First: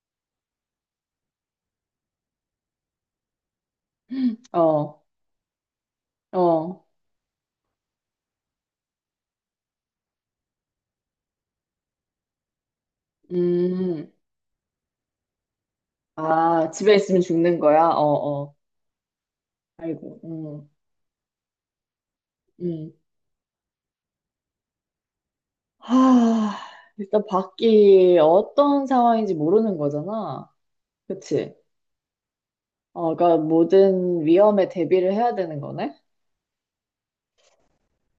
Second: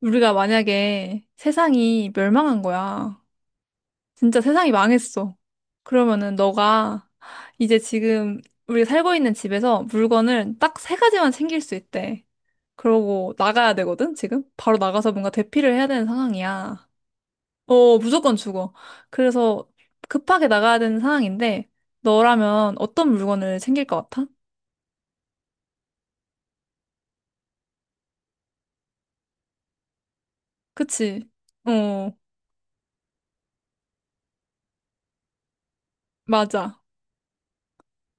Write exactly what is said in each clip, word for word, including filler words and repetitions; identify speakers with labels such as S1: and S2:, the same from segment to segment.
S1: 우리가 만약에 세상이 멸망한 거야. 진짜 세상이
S2: 어,
S1: 망했어. 그러면은
S2: 어,
S1: 너가 이제 지금 우리 살고 있는 집에서 물건을 딱 세 가지만 챙길 수 있대. 그러고 나가야
S2: 음,
S1: 되거든, 지금? 바로 나가서 뭔가 대피를 해야 되는
S2: 아,
S1: 상황이야.
S2: 집에 있으면 죽는 거야?
S1: 어,
S2: 어,
S1: 무조건
S2: 어,
S1: 죽어. 그래서
S2: 아이고,
S1: 급하게
S2: 음,
S1: 나가야 되는 상황인데, 너라면
S2: 음.
S1: 어떤 물건을 챙길 것 같아?
S2: 하, 일단 밖이 어떤 상황인지 모르는 거잖아.
S1: 그치?
S2: 그치?
S1: 어,
S2: 어, 그러니까 모든 위험에 대비를 해야 되는 거네?
S1: 맞아.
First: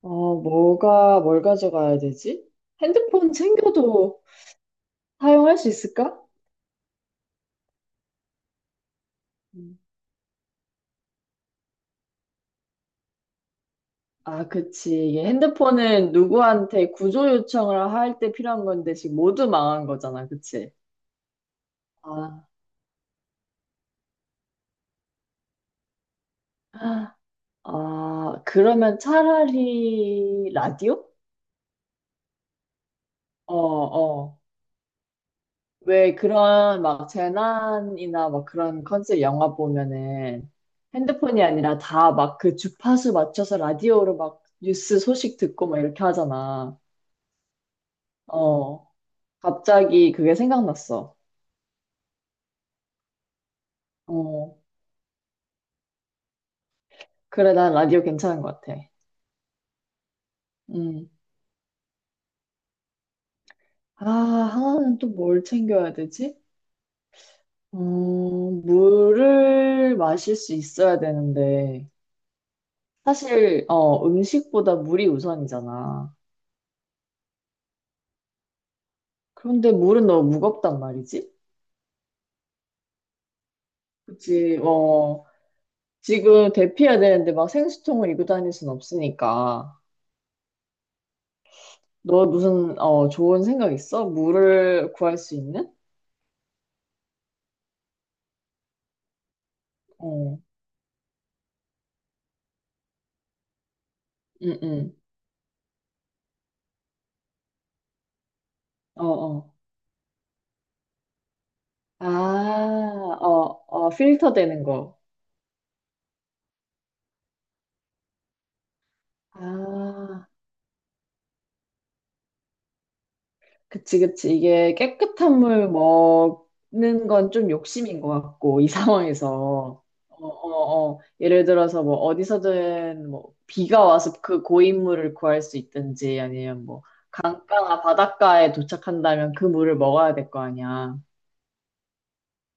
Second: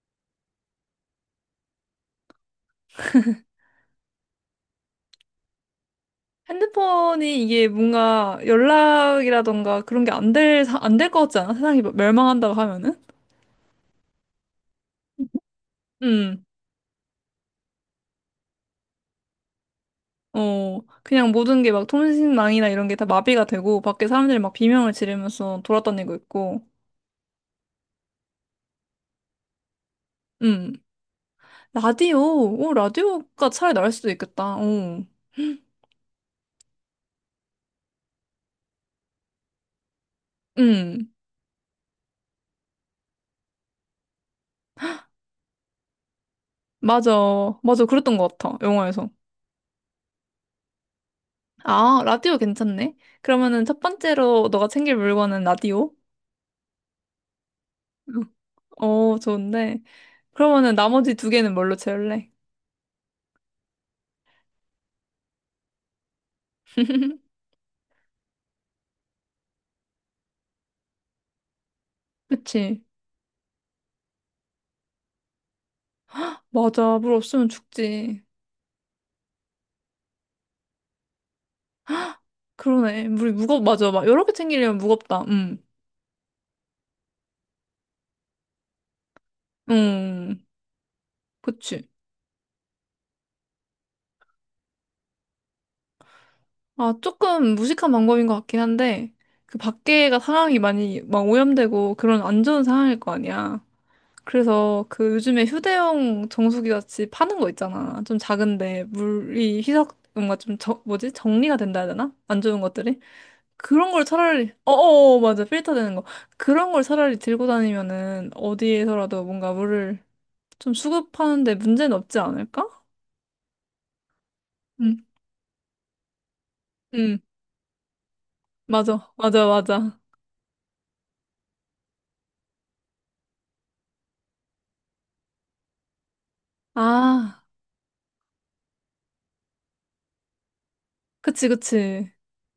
S2: 어, 뭐가, 뭘 가져가야 되지? 핸드폰 챙겨도 사용할 수 있을까?
S1: 핸드폰이 이게 뭔가
S2: 음.
S1: 연락이라던가 그런 게 안 될, 안 될 것 같지 않아? 세상이 막 멸망한다고 하면은?
S2: 아, 그치. 이게 핸드폰은
S1: 음,
S2: 누구한테 구조 요청을 할 때 필요한 건데 지금 모두 망한 거잖아. 그치?
S1: 어, 그냥 모든 게 막
S2: 아,
S1: 통신망이나 이런 게 다 마비가 되고, 밖에 사람들이 막 비명을 지르면서 돌아다니고 있고,
S2: 아, 그러면 차라리
S1: 음,
S2: 라디오?
S1: 라디오, 오, 라디오가
S2: 어,
S1: 차라리 나을 수도
S2: 어.
S1: 있겠다, 어,
S2: 왜 그런 막 재난이나 막 그런 컨셉 영화 보면은
S1: 음,
S2: 핸드폰이 아니라 다 막 그 주파수 맞춰서 라디오로 막 뉴스 소식 듣고 막 이렇게 하잖아.
S1: 맞아, 맞아, 그랬던 것 같아,
S2: 어,
S1: 영화에서.
S2: 갑자기 그게 생각났어.
S1: 아, 라디오 괜찮네? 그러면은 첫 번째로
S2: 어,
S1: 너가 챙길 물건은 라디오?
S2: 그래, 난 라디오 괜찮은 것 같아.
S1: 어, 좋은데. 그러면은
S2: 음.
S1: 나머지 두 개는 뭘로 채울래?
S2: 아, 하나는 또 뭘 챙겨야 되지? 어, 물을 마실 수 있어야 되는데.
S1: 그치?
S2: 사실, 어, 음식보다 물이 우선이잖아.
S1: 맞아. 물 없으면 죽지.
S2: 그런데 물은 너무 무겁단 말이지?
S1: 그러네. 물이 무겁, 맞아. 막 여러 개
S2: 그치,
S1: 챙기려면 무겁다.
S2: 어,
S1: 음.
S2: 지금 대피해야 되는데 막 생수통을 이고 다닐 순 없으니까.
S1: 음. 그치.
S2: 너 무슨, 어, 좋은 생각 있어? 물을 구할 수 있는?
S1: 아, 조금 무식한 방법인 것 같긴 한데, 그 밖에가
S2: 어,
S1: 상황이 많이 막 오염되고 그런 안 좋은 상황일 거 아니야.
S2: 응,
S1: 그래서
S2: 응,
S1: 그 요즘에 휴대용 정수기 같이 파는 거 있잖아. 좀 작은데
S2: 어, 어.
S1: 물이 희석, 뭔가 좀 저, 뭐지? 정리가 된다 해야
S2: 아,
S1: 되나? 안 좋은 것들이?
S2: 어, 어,
S1: 그런 걸
S2: 필터
S1: 차라리
S2: 되는 거.
S1: 어어 맞아 필터 되는 거 그런 걸 차라리 들고 다니면은 어디에서라도 뭔가 물을
S2: 아,
S1: 좀 수급하는데 문제는 없지 않을까?
S2: 그치, 그치. 이게
S1: 응,
S2: 깨끗한 물 먹는
S1: 응,
S2: 건 좀 욕심인 것 같고, 이
S1: 맞아, 맞아,
S2: 상황에서.
S1: 맞아.
S2: 어, 어, 어. 예를 들어서 뭐 어디서든 뭐 비가 와서 그 고인물을 구할 수 있든지 아니면 뭐
S1: 아,
S2: 강가나 바닷가에 도착한다면 그 물을 먹어야 될 거 아니야.
S1: 그치, 그치.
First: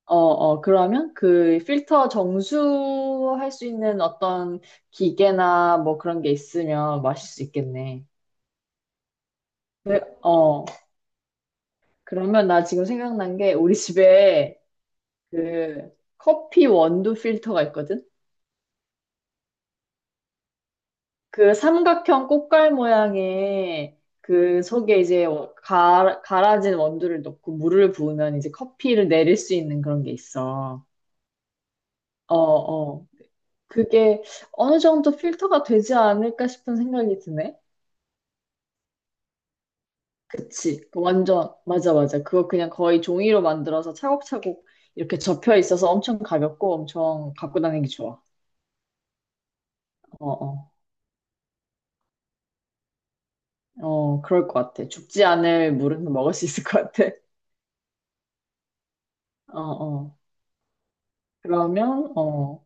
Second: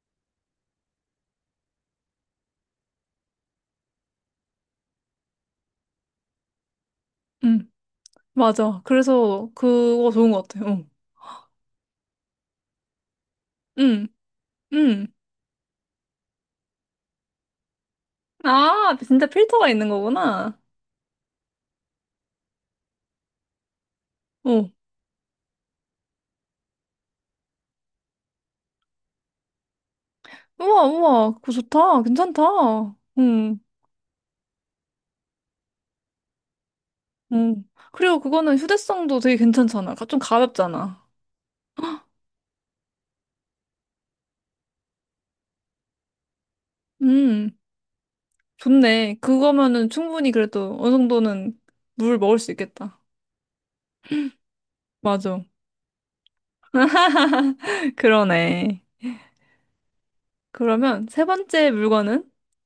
S2: 어, 어, 그러면 그 필터 정수할 수 있는 어떤 기계나 뭐 그런 게 있으면 마실 수
S1: 응,
S2: 있겠네.
S1: 맞아. 그래서 그거 좋은 것
S2: 어,
S1: 같아. 어.
S2: 그러면 나 지금 생각난 게 우리
S1: 응,
S2: 집에
S1: 응.
S2: 그 커피 원두 필터가 있거든?
S1: 아, 진짜 필터가 있는 거구나.
S2: 그 삼각형 꽃갈 모양의 그
S1: 어,
S2: 속에 이제 어, 가, 갈아진 원두를 넣고 물을 부으면 이제 커피를 내릴 수 있는 그런 게
S1: 우와,
S2: 있어.
S1: 우와, 그거 좋다.
S2: 어,
S1: 괜찮다.
S2: 어.
S1: 응,
S2: 그게 어느 정도 필터가 되지 않을까 싶은 생각이 드네.
S1: 응. 그리고 그거는 휴대성도 되게 괜찮잖아. 가- 좀
S2: 그치. 그
S1: 가볍잖아.
S2: 완전, 맞아, 맞아. 그거 그냥 거의 종이로 만들어서 차곡차곡 이렇게 접혀 있어서 엄청 가볍고 엄청
S1: 음.
S2: 갖고 다니기 좋아.
S1: 좋네. 그거면은
S2: 어,
S1: 충분히
S2: 어.
S1: 그래도 어느 정도는 물 먹을 수 있겠다.
S2: 어, 그럴 것 같아. 죽지
S1: 맞아.
S2: 않을 물은 먹을 수 있을 것 같아.
S1: 그러네.
S2: 어, 어.
S1: 그러면 세 번째
S2: 그러면,
S1: 물건은?
S2: 어,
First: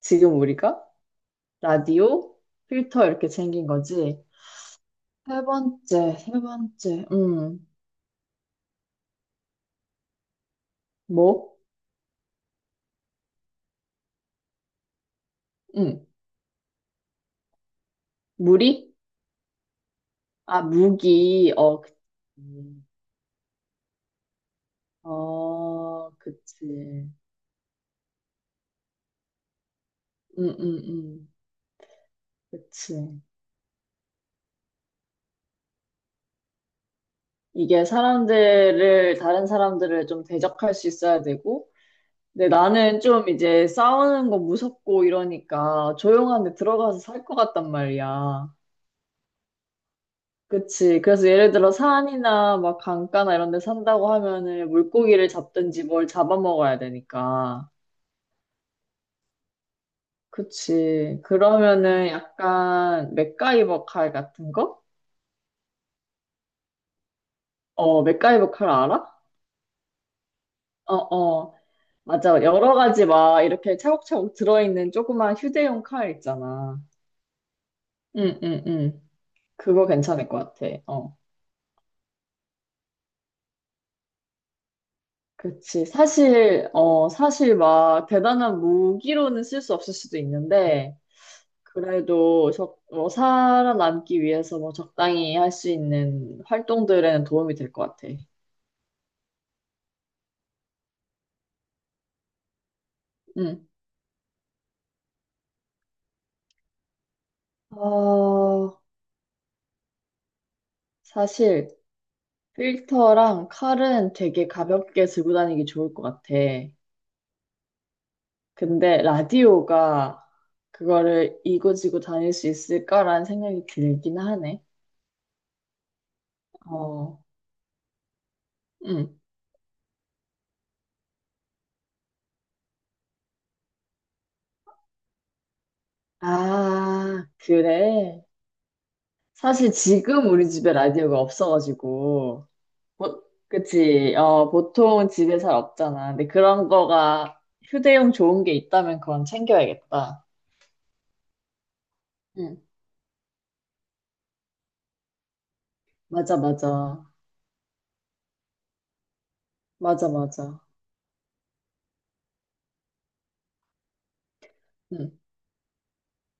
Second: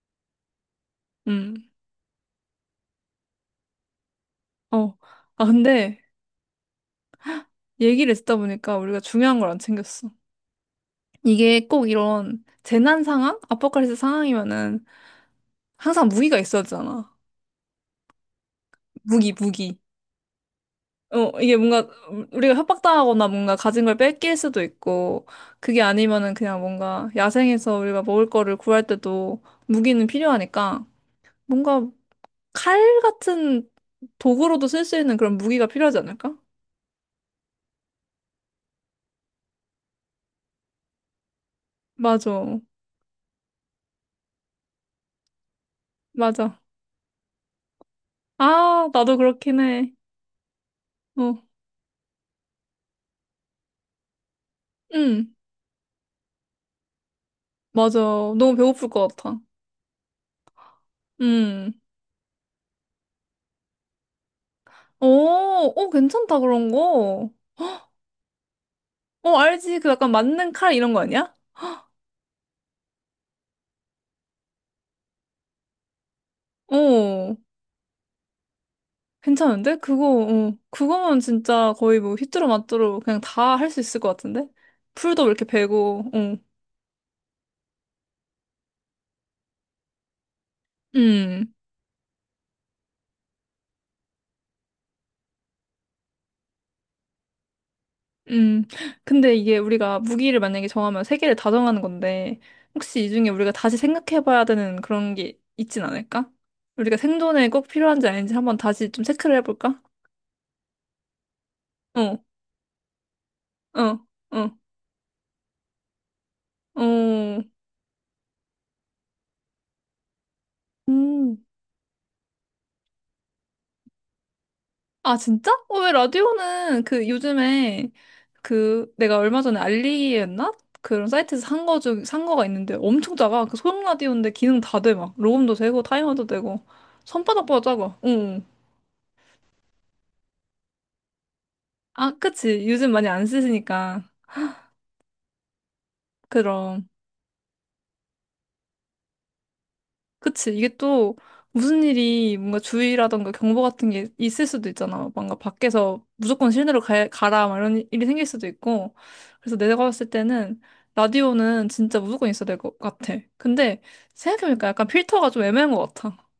S2: 지금 우리가
S1: 음.
S2: 라디오, 필터 이렇게 챙긴 거지.
S1: 어.
S2: 세
S1: 아, 근데
S2: 번째, 세 번째, 음,
S1: 얘기를 듣다 보니까 우리가 중요한 걸 안 챙겼어.
S2: 뭐?
S1: 이게 꼭 이런 재난 상황? 아포칼립스 상황이면은
S2: 음,
S1: 항상 무기가 있어야 되잖아.
S2: 무리?
S1: 무기, 무기.
S2: 아,
S1: 어,
S2: 무기,
S1: 이게
S2: 어,
S1: 뭔가
S2: 그치.
S1: 우리가 협박당하거나 뭔가 가진 걸 뺏길 수도 있고, 그게
S2: 어,
S1: 아니면은
S2: 그치.
S1: 그냥 뭔가
S2: 음,
S1: 야생에서 우리가 먹을 거를 구할 때도 무기는
S2: 음,
S1: 필요하니까
S2: 음,
S1: 뭔가 칼
S2: 그치.
S1: 같은 도구로도 쓸 수 있는 그런 무기가 필요하지 않을까?
S2: 이게 사람들을, 다른 사람들을 좀 대적할 수 있어야 되고, 근데
S1: 맞아.
S2: 나는 좀 이제 싸우는 거 무섭고 이러니까 조용한 데
S1: 맞아.
S2: 들어가서 살 것 같단 말이야.
S1: 아, 나도 그렇긴 해.
S2: 그치. 그래서
S1: 어.
S2: 예를 들어 산이나 막 강가나 이런 데 산다고 하면은 물고기를
S1: 응.
S2: 잡든지 뭘 잡아먹어야 되니까.
S1: 맞아. 너무 배고플 것 같아.
S2: 그치.
S1: 응.
S2: 그러면은 약간 맥가이버 칼 같은 거?
S1: 오, 오, 괜찮다, 그런 거.
S2: 어, 맥가이버 칼 알아?
S1: 어, 알지. 그 약간 맞는 칼 이런
S2: 어,
S1: 거 아니야?
S2: 어. 맞아. 여러 가지 막 이렇게 차곡차곡 들어있는 조그만 휴대용 칼 있잖아.
S1: 어.
S2: 응, 응, 응.
S1: 괜찮은데?
S2: 그거
S1: 그거,
S2: 괜찮을 것
S1: 어.
S2: 같아. 어.
S1: 그거면 진짜 거의 뭐 휘뚜루마뚜루 그냥 다 할 수 있을 것 같은데? 풀도 이렇게
S2: 그치.
S1: 베고, 어.
S2: 사실, 어, 사실 막 대단한 무기로는 쓸 수 없을 수도 있는데,
S1: 음.
S2: 그래도 적, 뭐 살아남기 위해서 뭐 적당히 할 수 있는 활동들에는 도움이 될 것 같아.
S1: 음, 근데 이게 우리가 무기를 만약에 정하면 세 개를 다 정하는 건데, 혹시 이 중에 우리가
S2: 응.
S1: 다시 생각해봐야 되는 그런 게 있진 않을까? 우리가 생존에 꼭 필요한지 아닌지 한번
S2: 어,
S1: 다시 좀 체크를 해볼까?
S2: 사실
S1: 어,
S2: 필터랑
S1: 어,
S2: 칼은 되게
S1: 어,
S2: 가볍게 들고 다니기 좋을 것 같아.
S1: 어,
S2: 근데 라디오가 그거를
S1: 음.
S2: 이고지고 다닐 수 있을까라는 생각이 들긴 하네.
S1: 아, 진짜? 어, 왜 라디오는 그
S2: 어,
S1: 요즘에 그 내가
S2: 응.
S1: 얼마 전에 알리기였나? 그런 사이트에서 산 거 중, 산 거가 있는데 엄청 작아. 그 소형 라디오인데 기능 다 돼, 막. 로음도 되고, 타이머도 되고.
S2: 아,
S1: 손바닥보다 작아.
S2: 그래.
S1: 어.
S2: 사실 지금 우리 집에 라디오가
S1: 아,
S2: 없어가지고.
S1: 그치. 요즘 많이
S2: 뭐,
S1: 안 쓰시니까.
S2: 그치. 어, 보통 집에 잘 없잖아. 근데 그런
S1: 그럼.
S2: 거가 휴대용 좋은 게 있다면 그건 챙겨야겠다.
S1: 그치. 이게 또 무슨 일이 뭔가
S2: 응.
S1: 주의라던가 경보 같은 게 있을 수도 있잖아. 뭔가 밖에서
S2: 맞아,
S1: 무조건 실내로 가,
S2: 맞아.
S1: 가라. 막 이런 일이 생길 수도 있고. 그래서 내가
S2: 맞아,
S1: 봤을 때는
S2: 맞아.
S1: 라디오는 진짜 무조건 있어야 될 것 같아. 근데 생각해보니까 약간
S2: 응.
S1: 필터가 좀 애매한 것 같아.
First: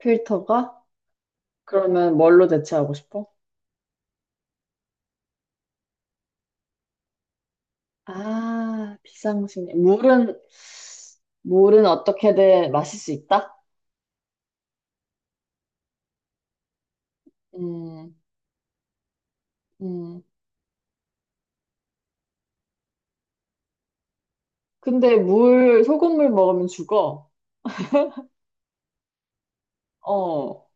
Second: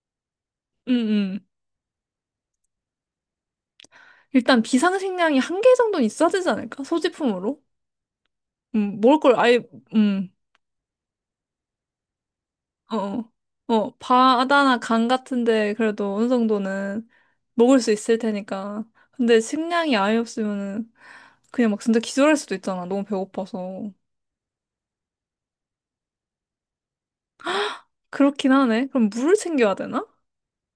S2: 필터가?
S1: 응, 응.
S2: 그러면 뭘로 대체하고 싶어?
S1: 일단 비상식량이 한 개 정도는 있어야 되지 않을까? 소지품으로?
S2: 아,
S1: 음,
S2: 비
S1: 먹을 걸
S2: 상
S1: 아예,
S2: 식
S1: 음.
S2: 물은, 물은 어떻게든
S1: 어,
S2: 마실 수 있다?
S1: 어, 어, 바다나 강 같은데 그래도 어느 정도는 먹을 수
S2: 음,
S1: 있을 테니까. 근데 식량이 아예
S2: 음.
S1: 없으면은 그냥 막 진짜 기절할 수도 있잖아. 너무 배고파서.
S2: 근데 물, 소금물 먹으면 죽어.
S1: 그렇긴 하네. 그럼 물을 챙겨야 되나?
S2: 어.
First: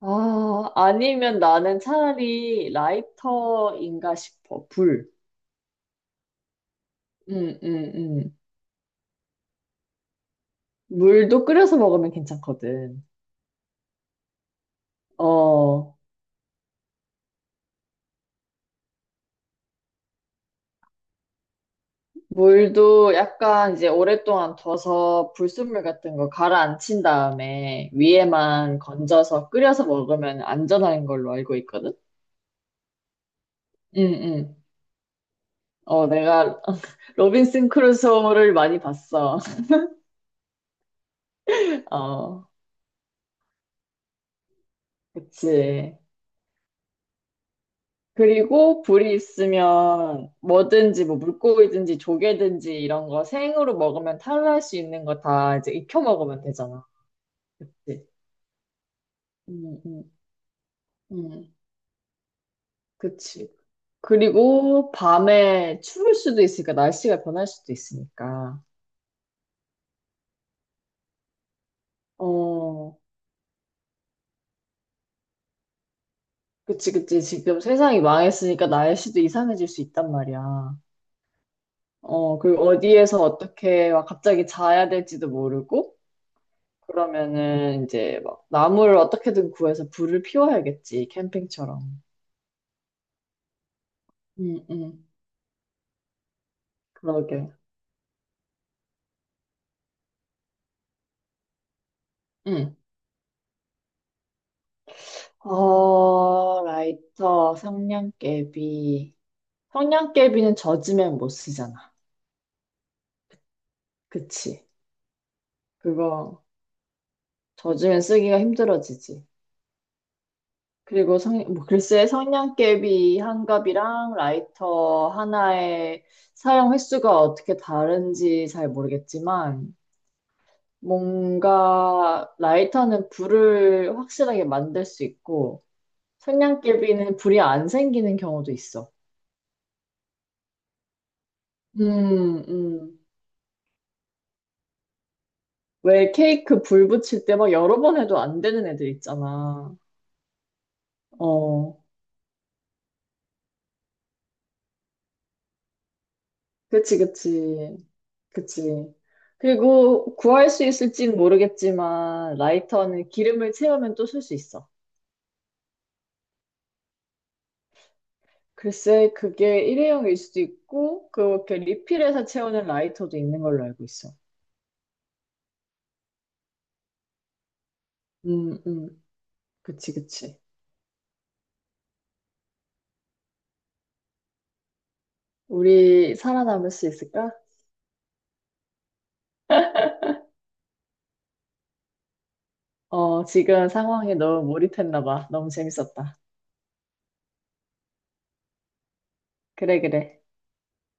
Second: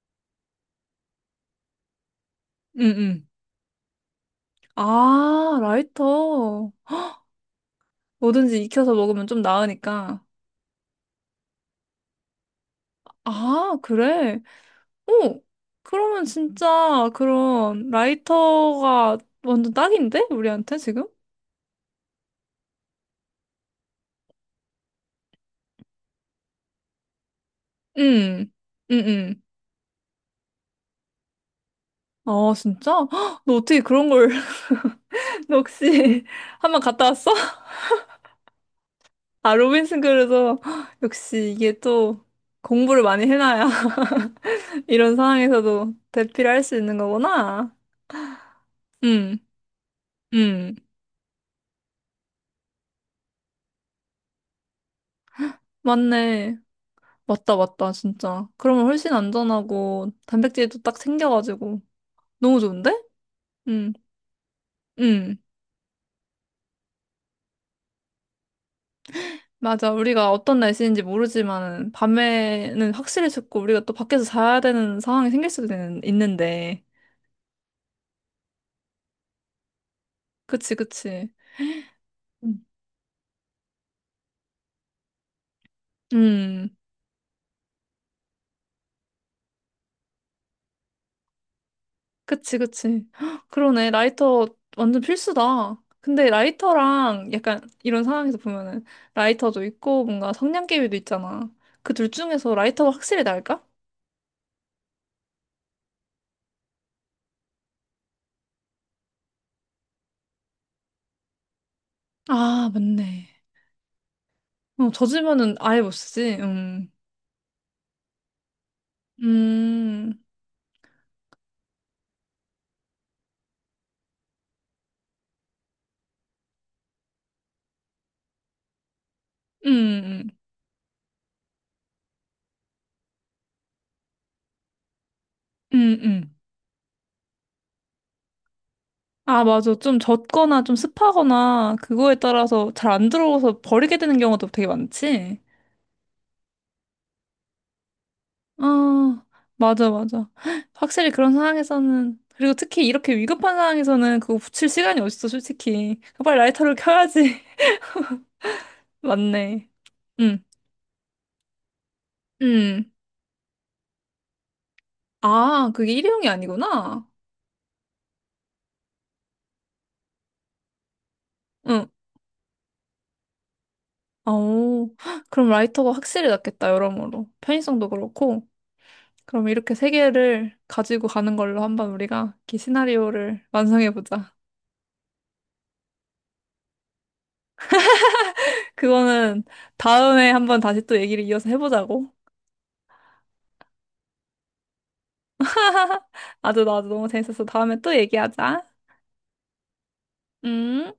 S2: 아, 아니면 나는 차라리
S1: 응, 응.
S2: 라이터인가 싶어. 불.
S1: 아, 라이터.
S2: 음, 음, 음.
S1: 뭐든지 익혀서 먹으면 좀 나으니까.
S2: 물도 끓여서 먹으면 괜찮거든.
S1: 아, 그래. 오,
S2: 어,
S1: 그러면 진짜 그런 라이터가 완전 딱인데? 우리한테 지금?
S2: 물도 약간 이제 오랫동안 둬서 불순물 같은 거 가라앉힌 다음에
S1: 응,
S2: 위에만
S1: 응, 응.
S2: 건져서 끓여서 먹으면 안전한 걸로 알고 있거든?
S1: 아, 진짜? 헉, 너 어떻게 그런
S2: 응,
S1: 걸,
S2: 응.
S1: 너
S2: 어,
S1: 혹시
S2: 내가
S1: 한 번 갔다 왔어?
S2: 로빈슨 크루소를 많이 봤어.
S1: 아, 로빈슨 그루소. 헉, 역시 이게 또
S2: 어,
S1: 공부를 많이 해놔야 이런 상황에서도
S2: 그치.
S1: 대피를 할 수 있는 거구나.
S2: 그리고 불이
S1: 응,
S2: 있으면
S1: 응.
S2: 뭐든지 뭐 물고기든지 조개든지 이런 거 생으로 먹으면 탈할 수 있는 거 다 이제 익혀 먹으면
S1: 맞네.
S2: 되잖아.
S1: 맞다, 맞다,
S2: 그치.
S1: 진짜. 그러면 훨씬
S2: 음,
S1: 안전하고
S2: 음,
S1: 단백질도 딱
S2: 음.
S1: 생겨가지고 너무 좋은데?
S2: 그치.
S1: 응,
S2: 그리고
S1: 응.
S2: 밤에 추울 수도 있으니까 날씨가 변할 수도 있으니까.
S1: 맞아. 우리가 어떤 날씨인지 모르지만 밤에는
S2: 어,
S1: 확실히 춥고 우리가 또 밖에서 자야 되는 상황이 생길 수도 있는- 있는데.
S2: 그치, 그치. 지금 세상이 망했으니까 날씨도 이상해질 수 있단
S1: 그치,
S2: 말이야.
S1: 그치.
S2: 어, 그리고
S1: 음,
S2: 어디에서 어떻게 막 갑자기 자야 될지도 모르고,
S1: 음,
S2: 그러면은 이제 막 나무를 어떻게든 구해서 불을 피워야겠지, 캠핑처럼.
S1: 그치, 그치. 헉, 그러네. 라이터
S2: 응,
S1: 완전
S2: 응,
S1: 필수다. 근데 라이터랑
S2: 그러게.
S1: 약간 이런 상황에서 보면은 라이터도 있고 뭔가 성냥개비도 있잖아. 그 둘 중에서
S2: 응.
S1: 라이터가 확실히 나을까?
S2: 어, 라이터, 성냥개비. 성냥개비는 젖으면 못 쓰잖아.
S1: 아, 맞네.
S2: 그치?
S1: 어, 젖으면은 아예 못 쓰지.
S2: 그거
S1: 음,
S2: 젖으면 쓰기가 힘들어지지.
S1: 음,
S2: 그리고 성, 뭐 글쎄 성냥개비 한 갑이랑 라이터 하나의 사용 횟수가 어떻게 다른지 잘
S1: 음,
S2: 모르겠지만
S1: 음,
S2: 뭔가 라이터는 불을 확실하게 만들 수 있고
S1: 음. 음. 음.
S2: 성냥개비는 불이 안 생기는 경우도 있어.
S1: 아, 맞아. 좀 젖거나 좀 습하거나 그거에
S2: 음,
S1: 따라서 잘
S2: 음.
S1: 안 들어오서 버리게 되는 경우도 되게 많지.
S2: 왜 케이크 불 붙일 때 막 여러 번 해도 안 되는 애들
S1: 아,
S2: 있잖아.
S1: 맞아, 맞아. 확실히 그런
S2: 어.
S1: 상황에서는, 그리고 특히 이렇게 위급한 상황에서는 그거 붙일 시간이 어딨어, 솔직히. 빨리 라이터를
S2: 그치,
S1: 켜야지.
S2: 그치, 그치.
S1: 맞네.
S2: 그리고
S1: 응,
S2: 구할 수 있을진 모르겠지만,
S1: 응.
S2: 라이터는 기름을 채우면 또 쓸 수 있어.
S1: 아, 그게 일회용이 아니구나.
S2: 글쎄, 그게 일회용일 수도 있고, 그렇게
S1: 응.
S2: 리필해서 채우는 라이터도 있는 걸로 알고 있어.
S1: 아오 그럼 라이터가 확실히 낫겠다, 여러모로. 편의성도 그렇고.
S2: 음, 음,
S1: 그럼 이렇게 세
S2: 그치, 그치.
S1: 개를 가지고 가는 걸로 한번 우리가 이 시나리오를 완성해보자.
S2: 우리 살아남을 수 있을까?
S1: 그거는 다음에 한번 다시 또 얘기를 이어서 해보자고.
S2: 어, 지금 상황에 너무 몰입했나 봐. 너무 재밌었다.
S1: 아주 나도 너무 재밌어서 다음에 또 얘기하자.
S2: 그래, 그래.
S1: 음,